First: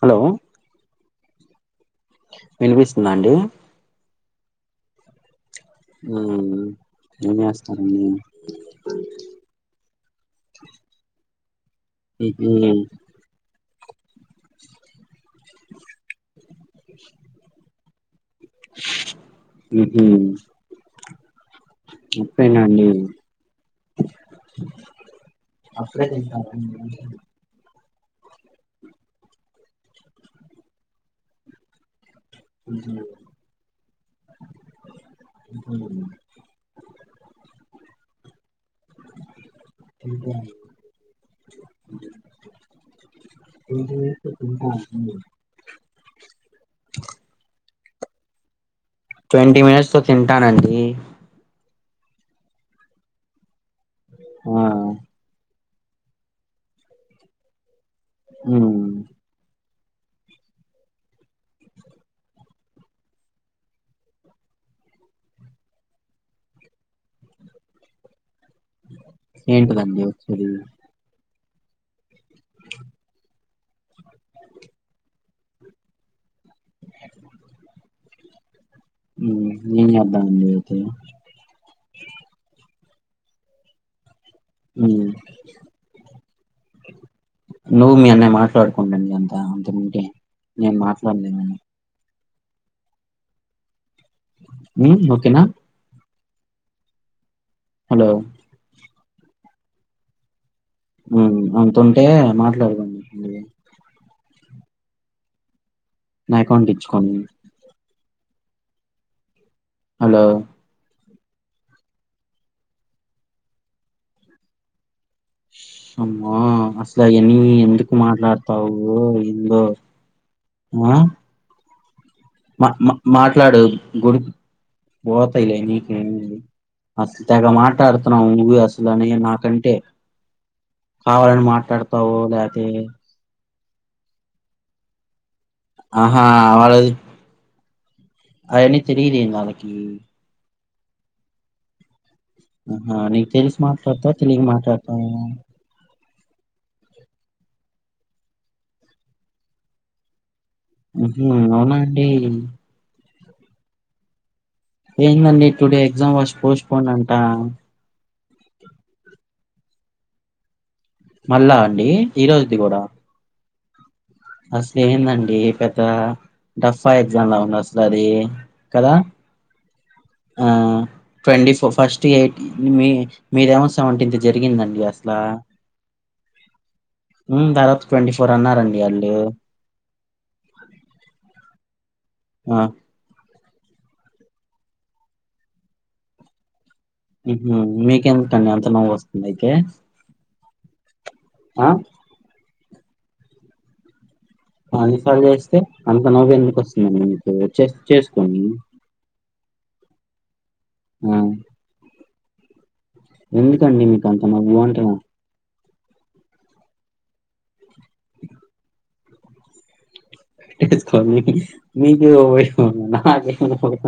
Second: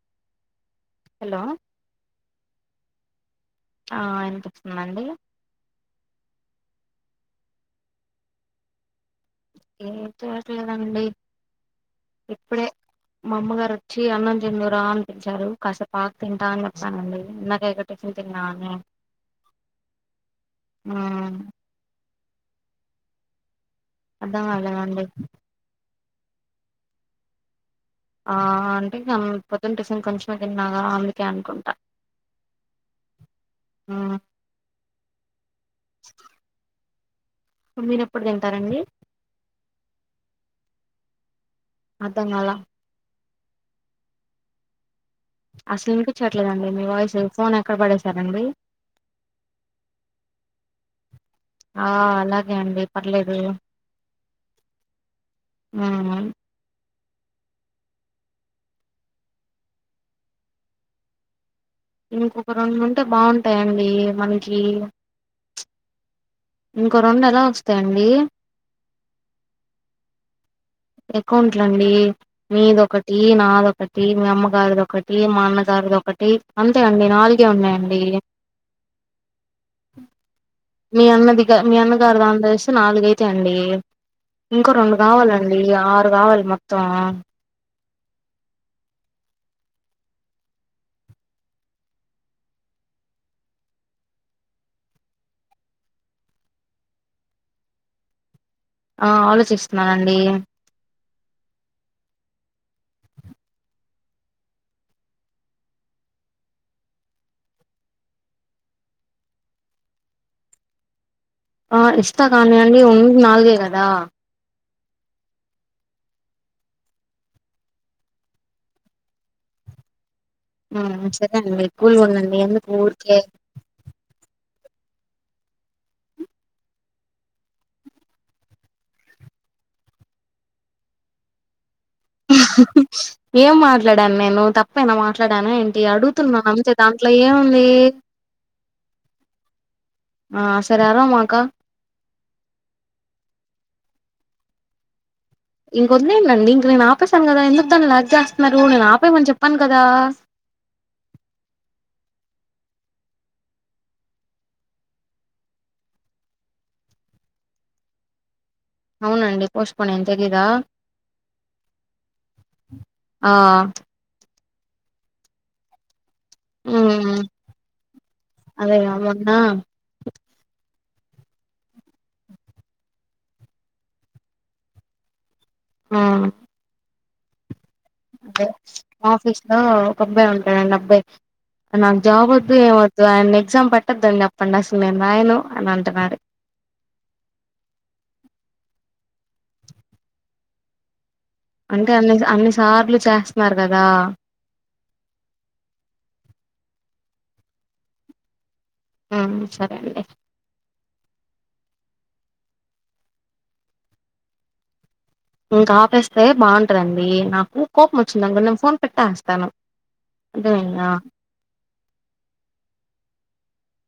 Hello hello వినిపిస్తుందా అండి హా వినిపిస్తుందండి ఏం చేస్తున్నారండి ఎత్తట్లేదండి మ్హూ ఇప్పుడే మా అమ్మగారు వచ్చి అన్నం తిందురా అని పిలిచారు కాసేపు ఆగి తింటా అని చెప్పానండి ఇందకేక నువ్వు తిన్నావానే మ్హూ హా అప్పుడేనండి అర్థమవ్వలేదండి అప్పుడే తింటారండి అంటున్న ఆ అంటేఇంగా పొద్దున టిఫిన్ కొంచెం తిన్నాగా అందుకే అనుకుంటా ఉహూమ్ ఉమ్ ఉహూమ్ వండినప్పుడుదే ఉహూమ్ అర్థం కాలా [unintelligible] అసలు వినిపించట్లేదండి మీ వాయిస్ ఫోన్ ఎక్కడ పడేసారండి ట్వంటీ మినిట్స్ లో తింటానండి ఆ అలాగే అండి పర్లేదు ఆ మ్మ్ మ్మ్ ఇంకొక రెండు ఉంటే బావుంటాయండి మనకి చుప్ ఇంకో రెండు ఎలా వస్తాయండి ఏంటిదండి వచ్చేది అకౌంట్లండి మీదొకటి నాదొకటి మీ అమ్మగారుది ఒకటి మీ నాన్న గారిది ఒకటి అంతే అండి నాలుగే ఉన్నాయండి మ్మ్ ఏం చేద్దామండి అయితే మీ అన్నదిక మీ అన్న గారు అందస్ నాలుగైతాయ్ అండి ఇంకో రెండు మ్మ్ కావాల లీ ఆరు కావలి మొత్తం నువ్వు మీ అన్నయ్యా మాట్లాడుకోండి ఇదంత అంతముంటే నేను మాట్లాడలేను మ్మ్ ఓకేనా హలో ఆ ఆలోచిస్తున్నానండి మ్మ్ అంతుంటే మాట్లాడదండి అ నా అకౌంట్ ఇచ్చుకోండి హలో ఆ ఇస్తా కానీ అండి ఉంది నాలుగే కదా ఉష్ అమ్మో అసలే అన్ని ఎందుకు మాట్లాడతావో ఏందో ఆ హ సరే అండి కూల్ గా ఉండం మా మా మాట్లాడు గుడి బోతాయిలే నీక ఏమైంది అసలు తెగ మాట్లాడుతున్నావు నువ్వే అసలు అనే నాకంటే కావాలని మాట్లాడుతు ఏం మాట్ [unintelligible] నేను తప్పేమన్న మాట్లాడా మాట్లాడానా ఏంటి ఆహా అడుగుతున్నా అంతే వాళ్ళ దాంట్లో ఏముంది అవన్నీ తెలియదేంది వాళ్ళకి ఆ సరే అరవమాక హా నీకు తెలిసి మాట్లాడతావా తెలియక మాట్లాడతావా వదిలేయండి ఇంక నేను ఆపేశాను కదా ఎందుకు దాన్ని లాగ్ చేస్తున్నారు నేను ఆపేయమని చెప్పాను కదా ఉహు అవునా అండి ఏందండి టుడే ఎగ్జామ్ ఫస్ పోస్ట్పోన్ అంటా అవునండి పోస్ట్ పోన్ అయ్యింది తెలీదా మళ్ళా అండి ఈరోజుది కూడా ఆ అసలే ఏందండి పెద్ద డఫ్ఫా మ్మ్ ఎగ్జామ్ లా ఉంది అసలా అది అదే కదా మొన్న ఆ ట్వంటీ ఫోర్ ఫస్ట్ ఎయిటీ మీ మీరేమో సెవెంటీన్త్ జరిగిందండి అసలా ఆ ఆ ఉమ్ దాదాపు ట్వంటీ ఫోర్ అన్నారండి అల్లు ఆఫీస్ లో ఒక అబ్బాయి ఉంటాడండి అబ్బాయి నాకు జాబ్ వద్దు ఆ ఏం వద్దు ఆయన్నే ఎగ్జామ్ పేట్టొద్దండి అప్పటిని అసలు నేను రాయను అని అంటున్నాడు నైతే అంటే అన్ని అన్ని సార్లు చేస్తున్నారు కదా అన్నిసార్లు చేస్తే అంత నవ్వు ఎందుకు వస్తుందండి మీకు చేసు చేసుకోండి ఆ సరే అండి ఆ ఎందుకండి మీకు అంత [unintelligible] టరు అండి నాకు కోపం వచ్చిందనుకో నేను ఫోన్ పెట్టేస్తాను అర్థమైందా [unintelligible] [unintelligible]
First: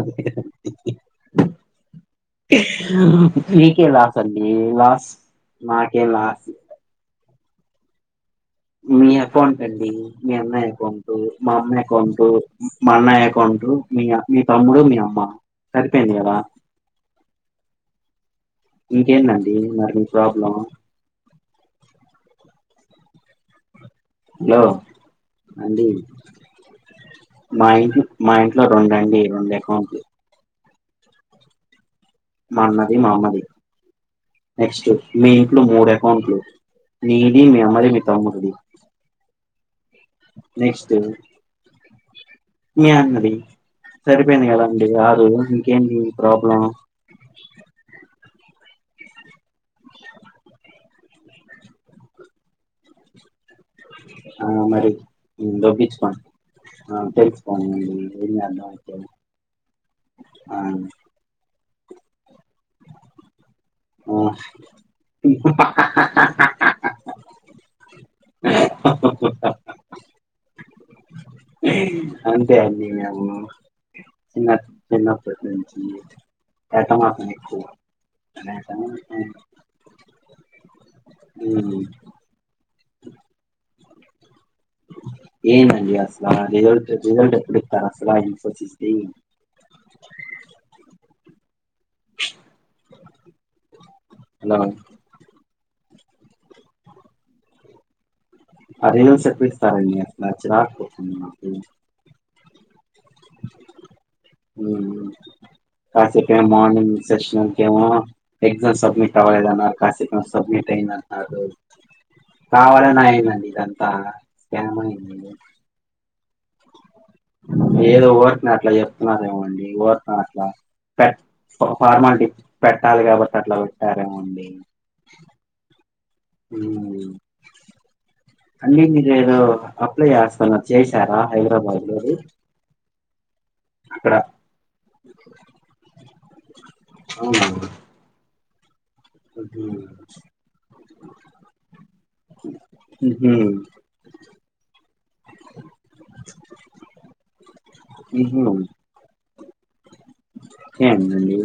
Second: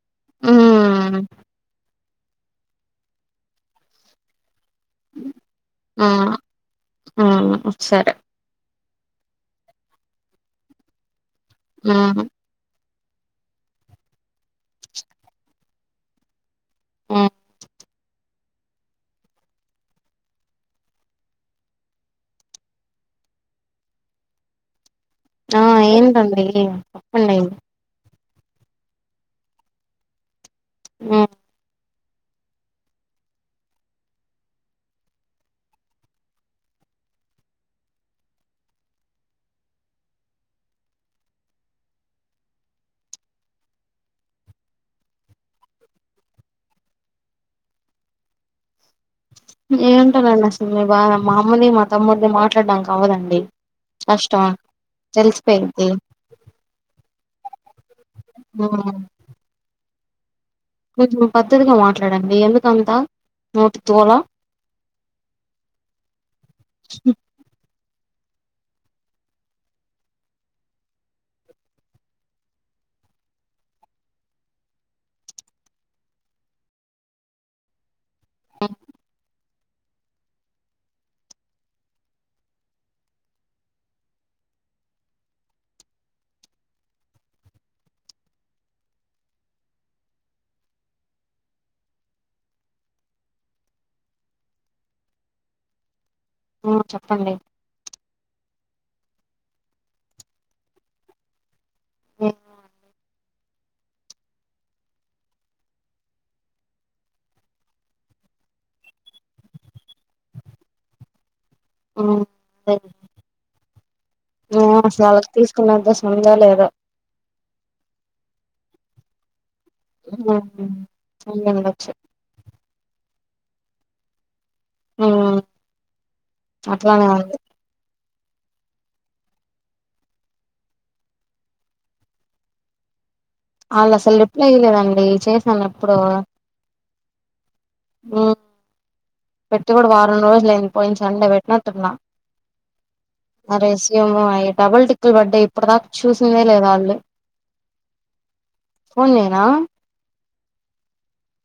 మ్మ్ మీకే లాసండి వాస్ మాకేం లాస్ ఆ ఆ సరే మీ అకౌంట్ అండి మీ అమ్మాయి అకౌంటు మ అమ్మ ఎకౌంట్ హ్మ్ మా అన్నయ్య అకౌంట్ మీ మీ తమ్ముడు మీ అమ్మ సరిపోయింది కదా హ్మ్ ఇంకేంటండి మరి ప్రాబ్లం హాలో ఆ ఏంటి అండి చెప్పండి మా ఇంట్లో మా ఇంట్లో రెండు అండి రెండు అకౌంట్లు ఆ మా అన్నది మా అమ్మది నెక్స్ట్ మీ ఇంట్లో మూడు అకౌంట్లు మీది మీ అమ్మది మీ తమ్ముడిది నెక్స్ట్ మీ అన్నది సరిపోయింది కదాండి ఆరు ఇంకేంటి ప్రాబ్లం ఏంటానండి అసలు మీ బాధ మా అమ్మని మా తమ్ముడిని మాట్లాడడానికి అవ్వదండి కష్టం ఆ మరి తెలిసిపోయిద్ది దోచ్చించుకోండి ఆ తెలుసుకోండి ఏం చేదాం హ్మ్ అ కొంచెం పద్ధతిగా మాట్లాడండి అ యందు కంతా నూటి తూల ఆ అంతే అండి మేము చిన్న చిన్నప్పటి నుంచి రెటమతం ఎక్కువ అ ఉమ్ ఏమండీ అసలా రిజల్ట్ రిజల్ట్ పెడతారు అసలుకే తినవా ఆ చెప్పండి అరెంజ్ మెంట్స్ ఎపుడు చేస్త రండి నాకు చిరాకు పుడుతోంది ఉమ్ కాసపు మార్నింగ్ సెక్షన్ ఏమో ఎగ్జామ్ సబ్మిట్ అవలేదు అన్నారు కాసపు సబ్మిట్ అయింది అన్నారు హ్మ్. అదే. కావాలని అయింది ఆండి ఇదంతా ఏమో స్కామ్ అసలు అయింది ఆళ్ళకి తీసుకున్నంత ఉందో లేదో ఏదో వర్క్ నా అట్లా చెప్ప నాదేమండి కోట్ల హ్మ్ ఆస్తి అయ్యుండొచ్చు ఫార్మాలిటీ పెట్టాలి కాబట్టి అట్లా పెట్టారేమో అండి ఉమ్ హమ్ అండి మీరేదో అప్లై చేస్తన్నారు చేశారా హైదరాబాద్ లోది వాళ్ళు అక్కడ అసల్ రిప్లై ఇయలేదండి చేశాను ఎప్పుడో అవునా ఉమ్ పెట్టి గుడ వారం రోజులు అయింది పోయిన సండే పెట్టినట్టున్నా మ్హూ అ రెస్యూము అయి డబుల్ టిక్కులు బడై ఇప్పటి దాకా చూసిందే లేద వాళ్ళు ఫోన్ చేయనా ఎందండి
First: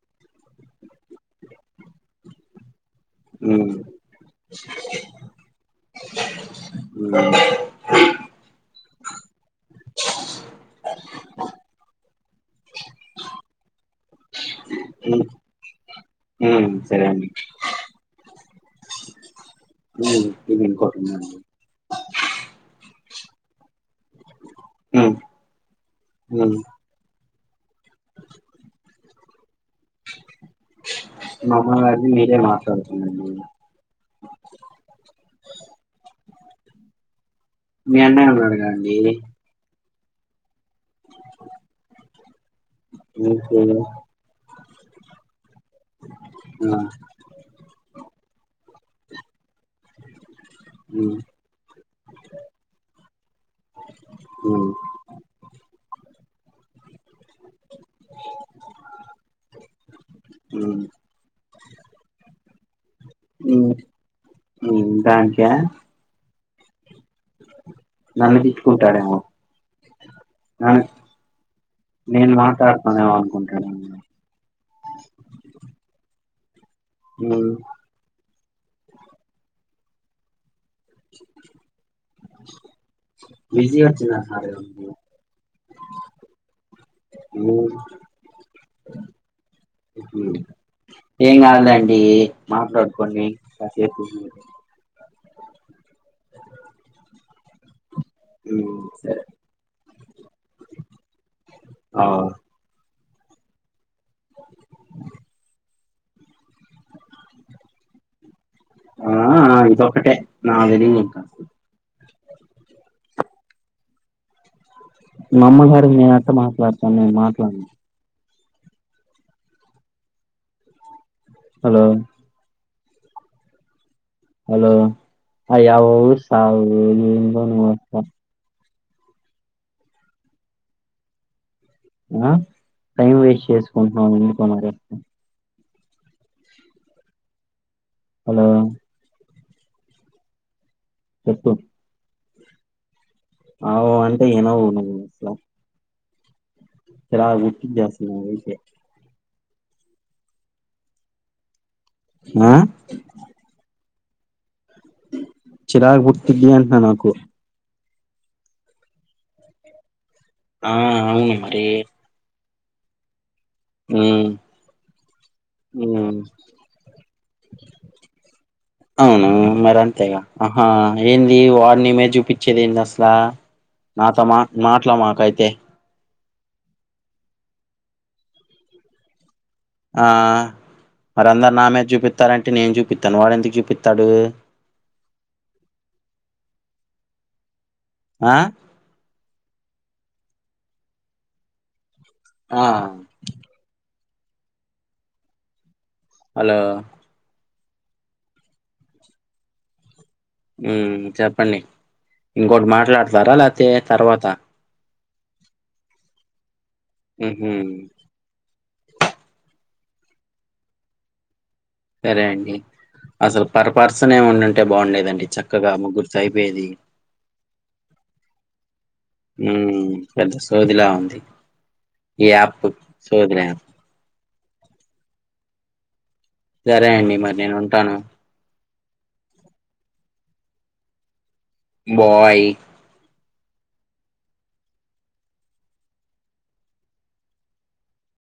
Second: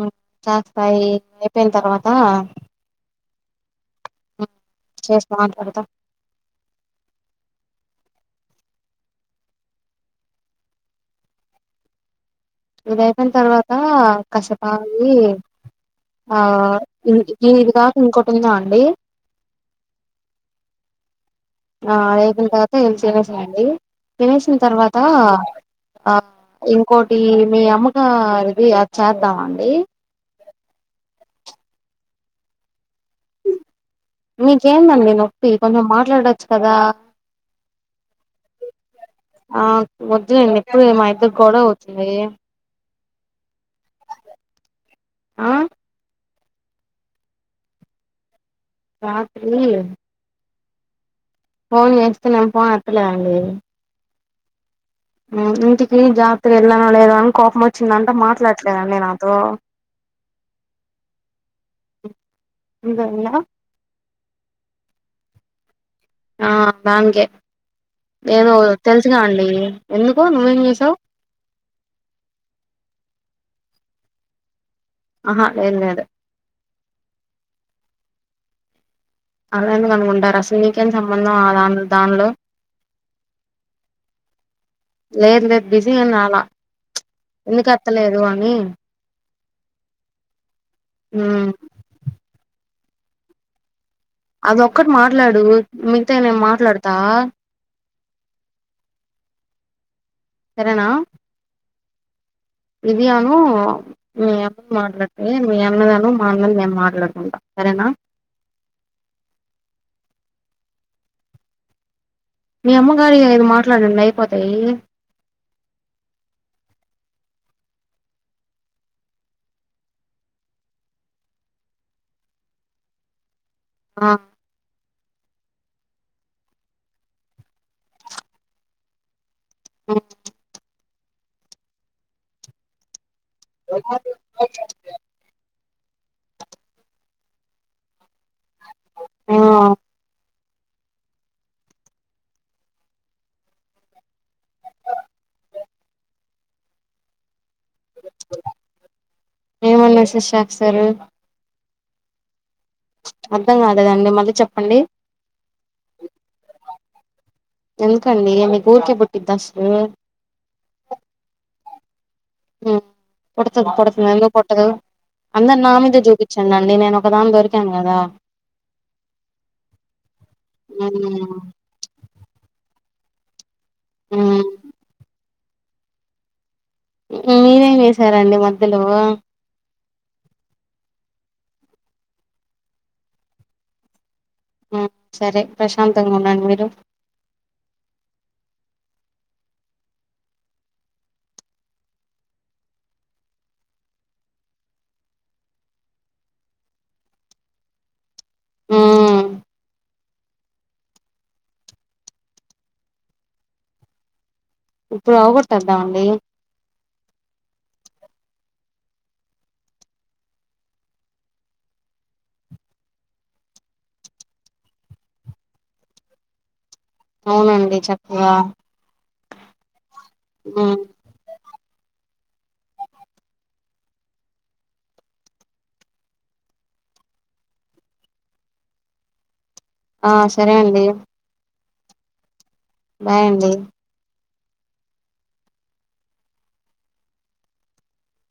ఉమ్ చేస్తాయి అయిపోయిన తర్వాత మ్మ్ హ్మ్, చేసి మాట్లాడతా మ్మ్ ఇదయిపయిన తర్వాత కషేపాగి మ్మ్ ఆ మ్మ్ సరే ఇన్ అండి ఇ ఇదిగా ఇంకోటి ఉందా అండి ఊ ఇంకోటి ఉందా అండి ఆ అదయి పోయిన తర్వాత ఏం చేసేసి రా అండి తినేసిన తర్వాత మ్మ్ ఆ మ్మ్ ఇంకోటి మీ అమ్మగ ఇది అ చేద్దామండి మా అమ్మ గారిది మీరే మాట్లాడండి మీకేందండి నొప్పి కొంచెం మాట్లాడొచ్చు కదా మీ అన్నయ్య ఉన్నాడుగా అండి ఆ వొద్దులేండి ఎప్పుడు మా ఇద్దరికి గొడవ అవుతుంది నీ [inaudible] ఆ హ్మ్ రాత్రి మ్మ్ ఫోన్ చేస్తే నేన్ ఫోన్ ఎత్తలేదండి మ్మ్ ఇంటికి జాగ్రత్తగా వెళ్ళానా లేద అని కోపం వచ్చిందంట మాట్లాడట్లేదండి నాతో మ్మ్ మీదల్లా ఇంగా అంటే ఆ దాన్కే నన్ను నేను తిట్టుకుంటాడేమో తెలుసుగా అండి ఎందుకు నువ్వేం నన్ను చేసావ్ కొంటనేమ్ ఆహా లేదు లేదు మ్మ్ అలా ఎందుకు అనుకుంటారస్ నీకేం సంబంధం ఆ వాళ్ళ దానిలో బిజీ వచ్చిందా సార్ లేదు లే బిజీ ఉన్నావా ప్చ్ అందుకే ఎత్తలేదు అని హ్మ్ ఏం కాదులేండి మాట్లాడు పన్ని కసేపు అది ఒక్కటి మాట్లాడు మిగతా న ఏం మాట్లాడతా మ్మ్ సరే సరేనా ఆవు విధి అను మీ అమ్మ మాట్లాడితే మీ అన్నమదా మ్మ్ మాంగల్యం మాట్లాడు ఆ ఇది ఒకటే నాగలి నక్క మీ అమ్మగారి ఏ మాట్లాడండి అయిపోతాయి. మా అమ్మగారికి నేనెట్ట మాట్లాడతాను నేను మాట్లాను. హలో ఆ హలో ఆ ఎవ్వరు సావరు ఇదెందొ మా అత్త ఉ ఆ టైం వేస్ట్ చేసుకుంట్నం ఎందుకో మరి హలో ఆ చెప్పు ఆవొ అంటే యినవు నువ్వు స్లా ఎలావు ది అ‌సల అయితె ఏమన్నా సుషాక్సారు ఆ దదండ మలిక్ చిరాకు పుట్టిద్ది అంట్నా నాకు ఎందుకండి మీకు ఊరికే పుట్టిద్దసలు ఆ అవును మరి ఆ ఉ అందరు నా ఉ మీదే చూపించండి అండి నేను ఒకదాని దొరికాను కదా అవును మరి అంతేగా ఆహా ఏంది వాడు నీమీద చూపించేది ఏంది అస్ ల నాతో మా మాట్లామాక్ అయితె మీరేం చేసారండి మధ్యలో ఆ మరి అందరు నా మీద జూపిత్తారెంటి నేను జుపిత్తాను వాడెందుకు జూపిత్తాడు. ఉ సరే ప్రశాంతంగా ఉండండి మీరు ఆ ఆ హలో ఉ ఉ చెప్పండి. ఇంకోటి మాట్లాడతారా లేతే తర్వాత ఇప్పుడు అవకొట్టేద్దాం అండి. హుహు సరే అండి అసలు పర్ పర్సన్ నే ఉండుంటే బాగుండేదండి. చక్కగా ముగ్గురుతో అయిపోయేది. అవునండి చక్కగా హుం పెద్ద సోదిలా ఉంది. ఈ యాప్ సోదులో యాప్ సరే అండి మరి నేను ఉంటాను. ఆ సరే అండి. బాయ్ ఆయ్ అండి.